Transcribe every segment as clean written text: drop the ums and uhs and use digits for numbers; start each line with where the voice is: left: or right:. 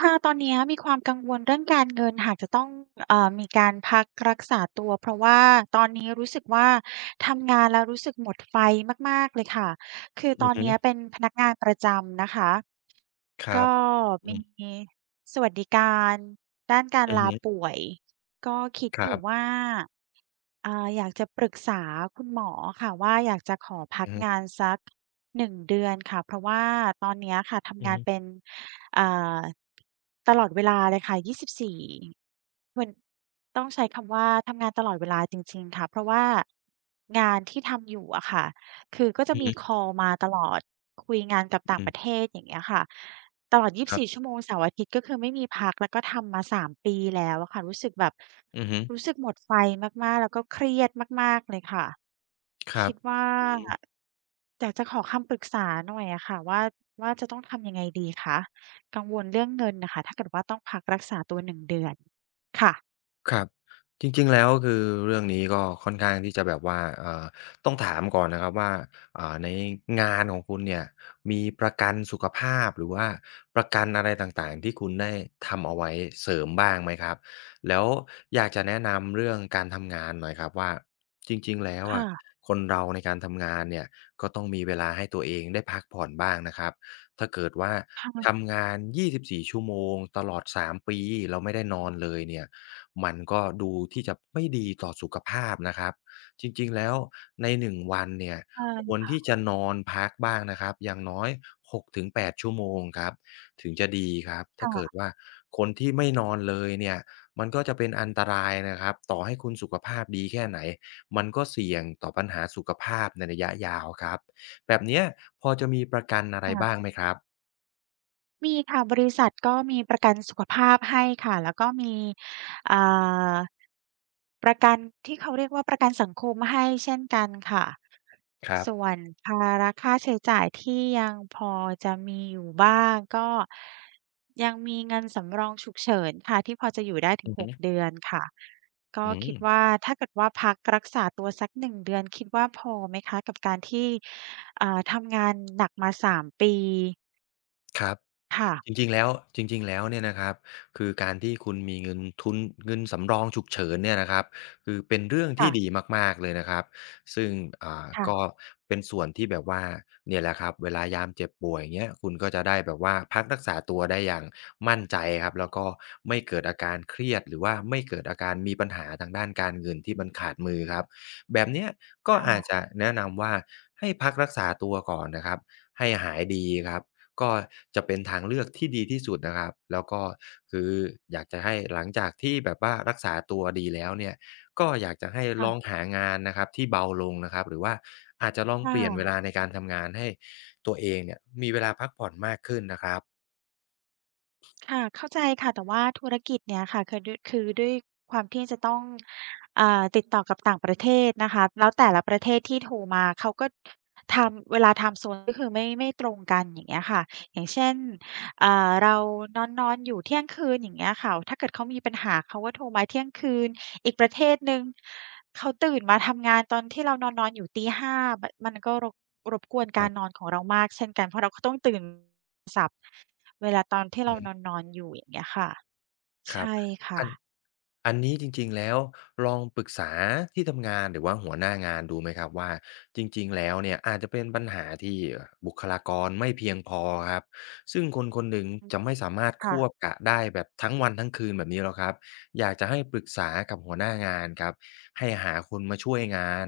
right: ค่ะตอนเนี้ยมีความกังวลเรื่องการเงินหากจะต้องมีรักษาตัวเพราะว่าตอนนี้รู้สึกว่าทำงานแล้วรู้สึกหมดไฟมากๆเลยค่ะคือต
left: อื
right: อ
left: อ
right: น
left: ฮึ
right: เนี้ยเป็นพนักงานประจำนะคะ
left: ค
right: ก็
left: รับอืม
right: มีสวัสดิการด้านการ
left: อือ
right: ลา
left: ฮึ
right: ป่วยก็คิด
left: ค
right: อ
left: รั
right: ยู่
left: บ
right: ว่า อ่าอยากจะปรึกษาคุณหมอค่ะว่าอยากจะขอพัก
left: อือ
right: งา
left: ฮึ
right: นสัก1เดือนค่ะเพราะว่าตอนเนี้ยค่ะทำ
left: อือ
right: งาน
left: ฮึ
right: เป็นอ่าตลอดเวลาเลยค่ะ24หมือนต้องใช้คำว่าทำงานตลอดเวลาจริงๆค่ะเพราะว่างานที่ทำอยู่อะค่ะคือก็จะ
left: อือ
right: มี
left: ฮึ
right: คอลมาตลอดคุยงานกับต่าง
left: อื
right: ประเท
left: ม
right: ศอย่างเงี้ยค่ะ ตลอด
left: ครั
right: 24 ชั่
left: บ
right: วโมงเสาร์อาทิตย์ก็คือไม่มีพัก แล้วก็ทำมา 3 ปีแล้วอะค่ะ รู้สึกแบบ
left: อือฮึ
right: รู้สึกหมดไฟมาก ๆ แล้วก็เครียดมาก ๆ เลยค่ะ
left: ครั
right: คิ
left: บ
right: ดว่า
left: อืม
right: อยากจะขอคำปรึกษาหน่อยอะค่ะว่าว่าจะต้องทำยังไงดีคะกังวลเรื่องเงินน่ะค่ะถ้าเกิดว่าต้องพักรักษาตัว1เดือน ค่ะ
left: ครับจริงๆแล้วคือเรื่องนี้ก็ค่อนข้างที่จะแบบว่าต้องถามก่อนนะครับว่าในงานของคุณเนี่ยมีประกันสุขภาพหรือว่าประกันอะไรต่างๆที่คุณได้ทำเอาไว้เสริมบ้างไหมครับแล้วอยากจะแนะนำเรื่องการทำงานหน่อยครับว่าจริงๆแล้ว
right: ค่ะ
left: อะคนเราในการทำงานเนี่ยก็ต้องมีเวลาให้ตัวเองได้พักผ่อนบ้างนะครับถ้าเกิดว่า
right: ค่ะ
left: ทำงาน24ชั่วโมงตลอด3ปีแล้วไม่ได้นอนเลยเนี่ย มันก็ดูที่จะไม่ดีต่อสุขภาพนะครับจริงๆแล้วใน1วันเนี่ย
right: ใ
left: ควร
right: ช่
left: ที่จะนอนพักบ้างนะครับอย่างน้อย6-8ชั่วโมงครับถึงจะดีครับถ้าเกิด
right: ค่ะ
left: ว่าคนที่ไม่นอนเลยเนี่ยมันก็จะเป็นอันตรายนะครับต่อให้คุณสุขภาพดีแค่ไหนมันก็เสี่ยงต่อปัญหาสุขภาพในระยะยาวครับแบบเนี้ยพอจะมีประกันอะไรบ้า
right: ค่ะ
left: งไหมครับ
right: มีค่ะบริษัทก็มีประกันสุขภาพให้ค่ะแล้วก็มีอ่าประกันที่เขาเรียกว่าประกันสังคมให้เช่นกันค่ะ
left: ครับ
right: ส่วนภาระค่าใช้จ่ายที่ยังพอจะมีอยู่บ้างก็ยังมีเงินสำรองฉุกเฉินค่ะที่พอจะอยู่ได้ถึ
left: อื
right: ง
left: อฮึ
right: 6เดือนค่ะ
left: อืม
right: ตัวสัก1เดือนคิดว่าพอไหมคะกับการที่ทำงานหนักมา3ปี
left: ครับ
right: ค่ะ
left: จริงๆ แล้วจริงๆแล้วเนี่ยนะครับคือการที่คุณมีเงินทุนเงินสำรองฉุกเฉินเนี่ยนะครับคือเป็นเรื่องที่
right: ค่ะ
left: ดีมากๆ เลยนะครับซึ่งก็
right: ค่ะ
left: เป็นส่วนที่แบบว่าเนี่ยแหละครับเวลายามเจ็บป่วยอย่างเงี้ยคุณก็จะได้แบบว่าพักรักษาตัวได้อย่างมั่นใจครับแล้วก็ไม่เกิดอาการเครียดหรือว่าไม่เกิดอาการมีปัญหาทางด้านการเงินที่มันขาดมือครับแบบเนี้ยก็
right: ๆค
left: อา
right: ่
left: จจะแนะนำว่าให้พักรักษาตัวก่อนนะครับให้หายดีครับ ก็จะเป็นทางเลือกที่ดีที่สุดนะครับแล้วก็คืออยากจะให้หลังจากที่แบบว่ารักษาตัวดีแล้วเนี่ยก็อยากจะให้
right: ะ
left: ลองหางานนะครับที่เบาลงนะครับหรือว่าอาจจะลองเปลี่ยนเว
right: ค่ะ
left: ลาในการทำงานให้ตัวเองเนี่ยมีเวลาพักผ่อนมากขึ้นนะครับ
right: ค่ะเข้าใจค่ะแต่ว่าธุรกิจเนี่ยค่ะคือด้วยความที่จะต้องติดต่อกับต่างประเทศนะคะแล้วแต่ละประเทศที่โทรมาเขาก็ไทม์เวลาไทม์โซนก็คือไม่ตรงกันอย่างเงี้ยค่ะอย่างเช่นเรานอนๆอยู่เที่ยงคืนอย่างเงี้ยค่ะถ้าเกิดเขามีปัญหาเขาก็โทรมาเที่ยงคืนอีกประเทศหนึ่งเขาตื่นมาทำงานตอนที่เรานอนๆอยู่ตีหาแบบมันก็รบกวน
left: คร
right: การนอ
left: ั
right: นของเรามากเช่นกันเพราะเราก็ต้องตื่นสับ เวลาตอนที่เรา
left: บ
right: นอนๆอยู่อย่างเงี้ยค่ะ
left: ครับ
right: ใช่
left: อั
right: ค่ะ
left: นอันนี้จริงๆแล้วลองปรึกษาที่ทำงานหรือว่าหัวหน้างานดูไหมครับว่าจริงๆแล้วเนี่ยอาจจะเป็นปัญหาที่บุคลากรไม่เพียงพอครับซึ่งคนคนหนึ่งจะไม่สามารถค
right: ค่ะ
left: วบกะได้แบบทั้งวันทั้งคืนแบบนี้หรอกครับอยากจะให้ปรึกษากับหัวหน้างานครับให้หาคนมาช่วยงาน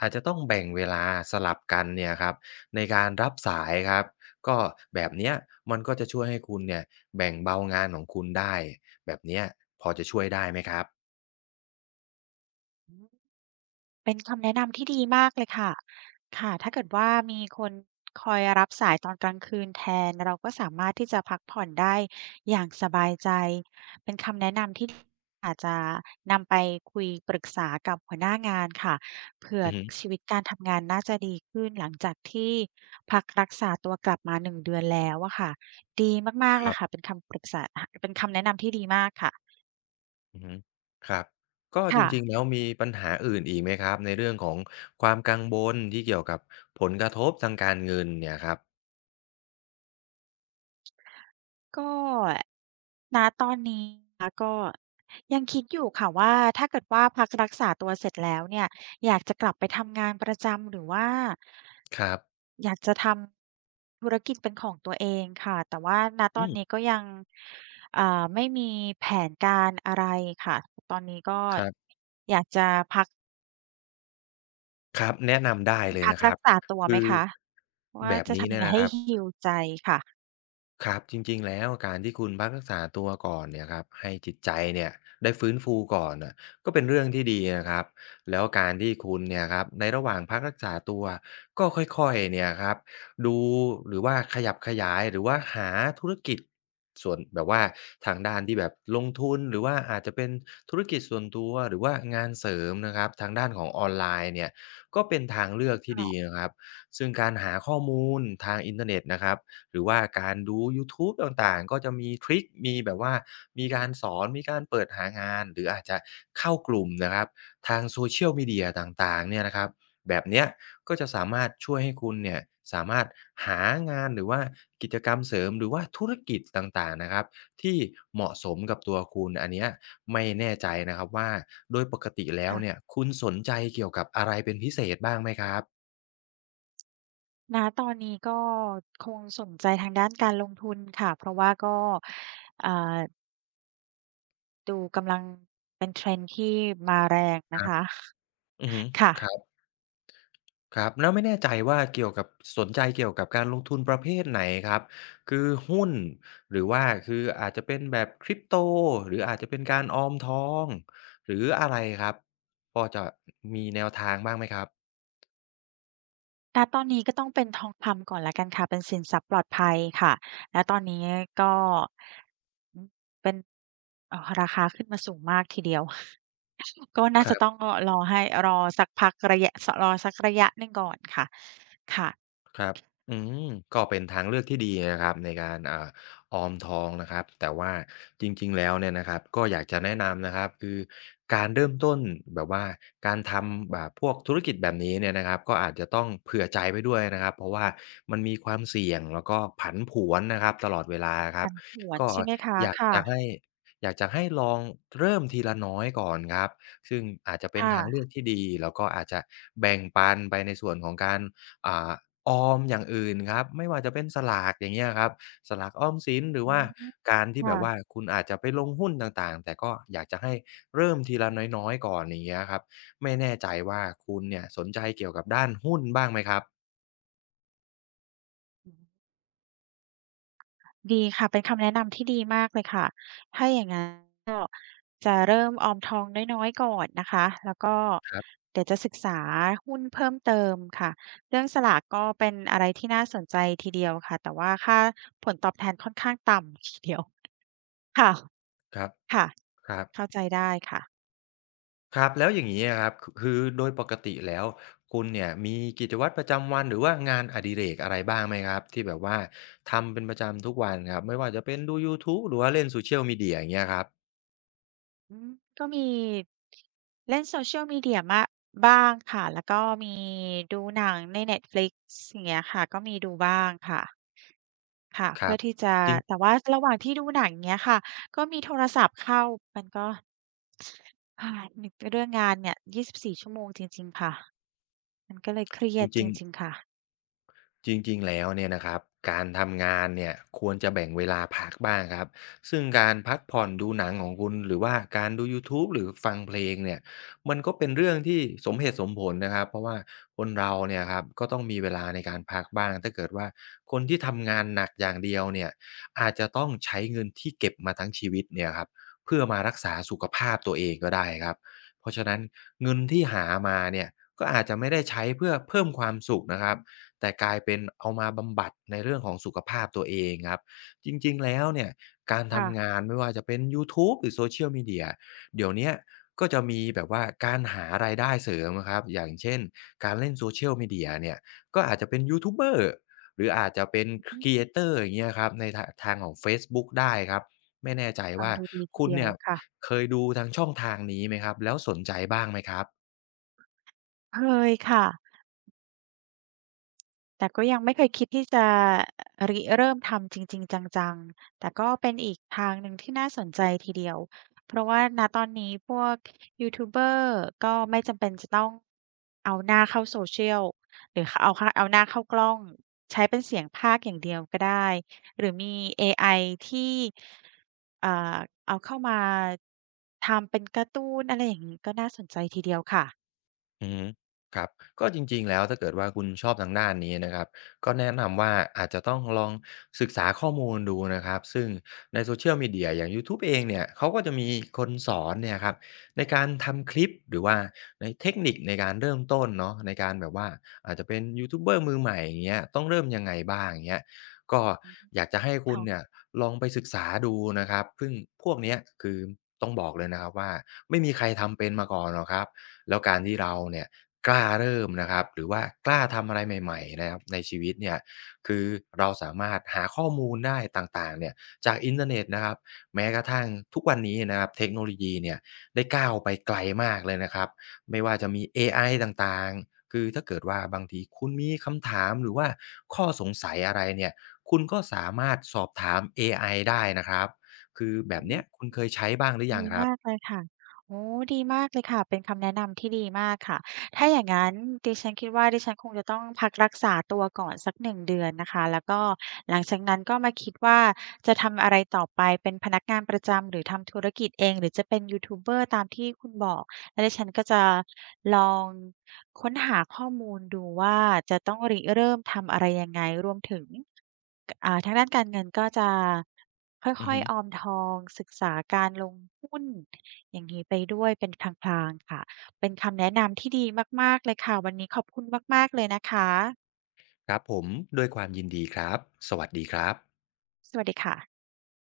left: อาจจะต้องแบ่งเวลาสลับกันเนี่ยครับในการรับสายครับก็แบบเนี้ยมันก็จะช่วยให้คุณเนี่ยแบ่งเบางานของคุณได้ แบบเนี้ยพอจะช่วยได้ไหมครับ
right: เป็นคำแนะนำที่ดีมากเลยค่ะค่ะถ้าเกิดว่ามีคนคอยรับสายตอนกลางคืนแทนเราก็สามารถที่จะพักผ่อนได้อย่างสบายใจเป็นคำแนะนำที่อาจจะนำไปคุยปรึกษากับหัวหน้างานค่ะเผื่อ
left: อือฮึ
right: ชีวิตการทำงานน่าจะดีขึ้นหลังจากที่พักรักษาตัวกลับมา1เดือนแล้วอะค่ะดีมาก
left: ค
right: ๆเล
left: รั
right: ยค่ะ
left: บ
right: เป็นคำปรึกษาเป็นคำแนะนำที่ดีมากค่ะ
left: อือฮึครับก็จ
right: ค่ะ
left: ริงๆแล้วมีปัญหาอื่นอีกไหมครับในเรื่องของความกังวลที่เกี่ยวกับผลกระทบทางการเงินเนี่ยครับ
right: ก็ณตอนนี้นะคะก็ยังคิดอยู่ค่ะว่าถ้าเกิดว่าพักรักษาตัวเสร็จแล้วเนี่ยอยากจะกลับไปทำงานประจำหรือว่า
left: ครับ
right: อยากจะทำธุรกิจเป็นของตัวเองค่ะแต่ว่าณต
left: อื
right: อนนี้
left: ม
right: ก็ยังอ่าไม่มีแผนการอะไรค่ะตอนนี้ก็
left: ครับ
right: อยากจะพัก
left: ครับแนะนำได้เลย
right: พัก
left: นะค
right: รั
left: รั
right: ก
left: บ
right: ษาตัวไหม
left: คือ
right: คะว่า
left: แบบ
right: จะ
left: นี้
right: ทำยั
left: เนี่
right: ง
left: ย
right: ไง
left: นะค
right: ให้
left: รับ
right: heal ใจค่ะ
left: ครับจริงๆแล้วการที่คุณพักรักษาตัวก่อนเนี่ยครับให้จิตใจเนี่ยได้ฟื้นฟูก่อนน่ะก็เป็นเรื่องที่ดีนะครับแล้วการที่คุณเนี่ยครับในระหว่างพักรักษาตัวก็ค่อยๆเนี่ยครับดูหรือว่าขยับขยายหรือว่าหาธุรกิจส่วนแบบว่าทางด้านที่แบบลงทุนหรือว่าอาจจะเป็นธุรกิจส่วนตัวหรือว่างานเสริมนะครับทางด้านของออนไลน์เนี่ยก็เป็นทางเลือกที่ดี
right: ก็
left: นะครับซึ่งการหาข้อมูลทางอินเทอร์เน็ตนะครับ หรือว่าการดูยูทูบต่างๆก็จะมีทริกมีแบบว่ามีการสอน มีการเปิดหางานหรืออาจจะเข้ากลุ่มนะครับทาง Social Media ต่างๆเนี่ยนะครับแบบเนี้ยก็จะสามารถช่วยให้คุณเนี่ยสามารถหางานหรือว่ากิจกรรมเสริมหรือว่าธุรกิจต่างๆนะครับที่เหมาะสมกับตัวคุณอันเนี้ยไม่แน่ใจนะครับว่าโดยปกติแล้วเนี่ย
right: ค่ะ
left: คุณสนใจเกี่ยวกับอะไรเป็นพิเศษบ้างไหมครับ
right: ณตอนนี้ก็คงสนใจทางด้านการลงทุนค่ะเพราะว่าก็อ่าดูกำลังเป็น trend ที่มาแรง
left: ค
right: นะ
left: รับ
right: คะ
left: อือฮึ
right: ค่ะ
left: ครับ ครับแล้วไม่แน่ใจว่าเกี่ยวกับสนใจเกี่ยวกับการลงทุนประเภทไหนครับคือหุ้นหรือว่าคืออาจจะเป็นแบบคริปโตหรืออาจจะเป็นการออมทองหรืออะไรครับพอจะมีแนวทางบ้างไหมครับ
right: ณตอนนี้ก็ต้องเป็นทองคำก่อนแล้วกันค่ะเป็นสินทรัพย์ปลอดภัยค่ะและตอนนี้ก็อือเป็นราคาขึ้นมาสูงมากทีเดียว ก็น่าจะต้องรอให้รอสักพักรอสักระยะหนึ่งก่อนค่ะค่ะ
left: ครับอืมก็เป็นทางเลือกที่ดีนะครับในการออมทองนะครับแต่ว่าจริงๆแล้วเนี่ยนะครับก็อยากจะแนะนำนะครับคือการเริ่มต้นแบบว่าการทำแบบพวกธุรกิจแบบนี้เนี่ยนะครับก็อาจจะต้องเผื่อใจไปด้วยนะครับเพราะว่ามันมีความเสี่ยงแล้วก็ผันผวนนะครับตลอดเวลาครั
right: ผั
left: บ
right: นผวน
left: ก็
right: ใช่ไหมคะ
left: อยากจะให้
right: ค่ะ
left: อยากจะให้ลองเริ่มทีละน้อยก่อนครับซึ่งอาจจะเป็นทางเลือ
right: ค่ะ
left: กที่ดีแล้วก็อาจจะแบ่งปันไปในส่วนของการอ่า ออมอย่างอื่นครับไม่ว่าจะเป็นสลากอย่างเงี้ยครับสลากออมสินหรือ
right: อื
left: ว่า
right: ม
left: การที่แบ
right: ค่ะ
left: บว่าคุณอาจจะไปลงหุ้นต่างๆแต่ก็อยากจะให้เริ่มทีละน้อยๆก่อนอย่างเงี้ยครับไม่แน่ใจว่าคุณเนี่ยสนใจเกี่ยวกับด้านหุ้นบ้างไหมครับ
right: ดีค่ะเป็นคำแนะนำที่ดีมากเลยค่ะถ้าอย่างงั้นจะเริ่มออมทองน้อยๆก่อนนะคะแล้วก็
left: ครับ
right: เดี๋ยวจะศึกษาหุ้นเพิ่มเติมค่ะเรื่องสลากก็เป็นอะไรที่น่าสนใจทีเดียวค่ะแต่ว่าค่าผลตอบแทนค่อนข้างต่ำทีเดียวค่ะ
left: ครับ
right: ค่ะ
left: ครับ
right: เข้าใจได้ค่ะ
left: ครับแล้วอย่างงี้อะครับคือโดยปกติแล้วคุณเนี่ยมีกิจวัตรประจำวันหรือว่างานอดิเรกอะไรบ้างไหมครับที่แบบว่าทำเป็นประจำทุกวันครับไม่ว่าจะเป็นดูยูทูบหรือว่าเล่น Social Media อย่างเงี้ยครับ
right: อืมก็มีเล่น Social Media มะบ้างค่ะแล้วก็มีดูหนังใน Netflix อย่างเงี้ยค่ะก็มีดูบ้างค่ะ ค่ะ
left: ค
right: เพื่
left: รั
right: อ
left: บ
right: ที่จะ
left: จริ
right: แต่
left: ง
right: ว่าระหว่างที่ดูหนังเงี้ยค่ะก็มีโทรศัพท์เข้ามันก็อานึกเรื่องงานเนี่ย24ชั่วโมงจริงๆค่ะ
left: จริงๆจริงๆ แล้วเนี่ยนะครับการทำงานเนี่ยควรจะแบ่งเวลาพักบ้างครับซึ่งการพักผ่อนดูหนังของคุณหรือว่าการดูยูทูบหรือฟังเพลงเนี่ยมันก็เป็นเรื่องที่สมเหตุสมผลนะครับเพราะว่าคนเราเนี่ยครับก็ต้องมีเวลาในการพักบ้างถ้าเกิดว่าคนที่ทำงานหนักอย่างเดียวเนี่ยอาจจะต้องใช้เงินที่เก็บมาทั้งชีวิตเนี่ยครับเพื่อมารักษาสุขภาพตัวเองก็ได้ครับเพราะฉะนั้นเงินที่หามาเนี่ยก็อาจจะไม่ได้ใช้เพื่อเพิ่มความสุขนะครับ แต่กลายเป็นเอามาบำบัดในเรื่องของสุขภาพตัวเองครับจริงๆแล้วเนี่ยการทำ
right: ค่ะ
left: งานไม่ว่าจะเป็นยูทูบหรือ Social Media เดี๋ยวเนี้ยก็จะมีแบบว่าการหารายได้เสริมอะครับอย่างเช่นการเล่น Social Media เนี่ยก็อาจจะเป็นยูทูบเบอร์หรืออาจจะเป็น
right: อือ
left: ครี
right: ฮึ
left: เอเตอร์อย่างเงี้ยครับในทางของเฟซบุ๊กได้ครับไม่แน่ใจ
right: ฟัง
left: ว่า
right: ดูดีที
left: คุณ
right: เดียว
left: เนี่ย
right: ค่ะ
left: เคยดูทางช่องทางนี้ไหมครับแล้วสนใจบ้างไหมครับ
right: เคยค่ะ แต่ก็ยังไม่เคยคิดที่จะริเริ่มทำจริงๆจังๆ แต่ก็เป็นอีกทางหนึ่งที่น่าสนใจทีเดียว เพราะว่าณตอนนี้พวกยูทูบเบอร์ก็ไม่จำเป็นจะต้องเอาหน้าเข้า social หรือเอาหน้าเข้ากล้องใช้เป็นเสียงพากย์อย่างเดียวก็ได้หรือมีเอไอที่อ่าเอาเข้ามาทำเป็นการ์ตูนอะไรอย่างงี้ก็น่าสนใจทีเดียวค่ะ
left: อือฮึครับก็จริงๆแล้วถ้าเกิดว่าคุณชอบทางด้านนี้นะครับก็แนะนำว่าอาจจะต้องลองศึกษาข้อมูลดูนะครับซึ่งใน Social Media อย่างยูทูบเองเนี่ยเขาก็จะมีคนสอนเนี่ยครับในการทำคลิปหรือว่าในเทคนิคในการเริ่มต้นเนาะในการแบบว่าอาจจะเป็นยูทูบเบอร์มือใหม่อย่างเงี้ยต้องเริ่มยังไงบ้างอย่างเงี้ยก็
right: อืม
left: อยากจะให้คุณเนี่
right: ค่ะ
left: ยลองไปศึกษาดูนะครับซึ่งพวกเนี้ยคือต้องบอกเลยนะครับว่าไม่มีใครทำเป็นมาก่อนหรอกครับ แล้วการที่เราเนี่ยกล้าเริ่มนะครับหรือว่ากล้าทำอะไรใหม่ๆนะครับในชีวิตเนี่ยคือเราสามารถหาข้อมูลได้ต่างๆเนี่ยจากอินเทอร์เน็ตนะครับแม้กระทั่งทุกวันนี้นะครับเทคโนโลยีเนี่ยได้ก้าวไปไกลมากเลยนะครับไม่ว่าจะมีเอไอต่างๆคือถ้าเกิดว่าบางทีคุณมีคำถามหรือว่าข้อสงสัยอะไรเนี่ยคุณก็สามารถสอบถามเอไอได้นะครับคือแบ
right: อื
left: บเนี้
right: ม
left: ยคุณเคยใช้บ้างหรือยั
right: ดี
left: งครับ
right: มากเลยค่ะโอ้ดีมากเลยค่ะเป็นคำแนะนำที่ดีมากค่ะถ้าอย่างงั้นดิฉันคิดว่าดิฉันคงจะต้องพักรักษาตัวก่อนสัก1เดือนนะคะแล้วก็หลังจากนั้นก็มาคิดว่าจะทำอะไรต่อไปเป็นพนักงานประจำหรือทำธุรกิจเองหรือจะเป็นยูทูบเบอร์ตามที่คุณบอกแล้วดิฉันก็จะลองค้นหาข้อมูลดูว่าจะต้องริเริ่มทำอะไรยังไงรวมถึง ทางด้านการเงินก็จะค
left: อือ
right: ่อย
left: ฮึ
right: ๆออมทองศึกษาการลงหุ้นอย่างงี้ไปด้วยเป็นพลางๆค่ะเป็นคำแนะนำที่ดีมากๆเลยค่ะวันนี้ขอบคุณมากๆเลยนะคะ
left: ครับผมด้วยความยินดีครับสวัสดีครับ
right: สวัสดีค่ะ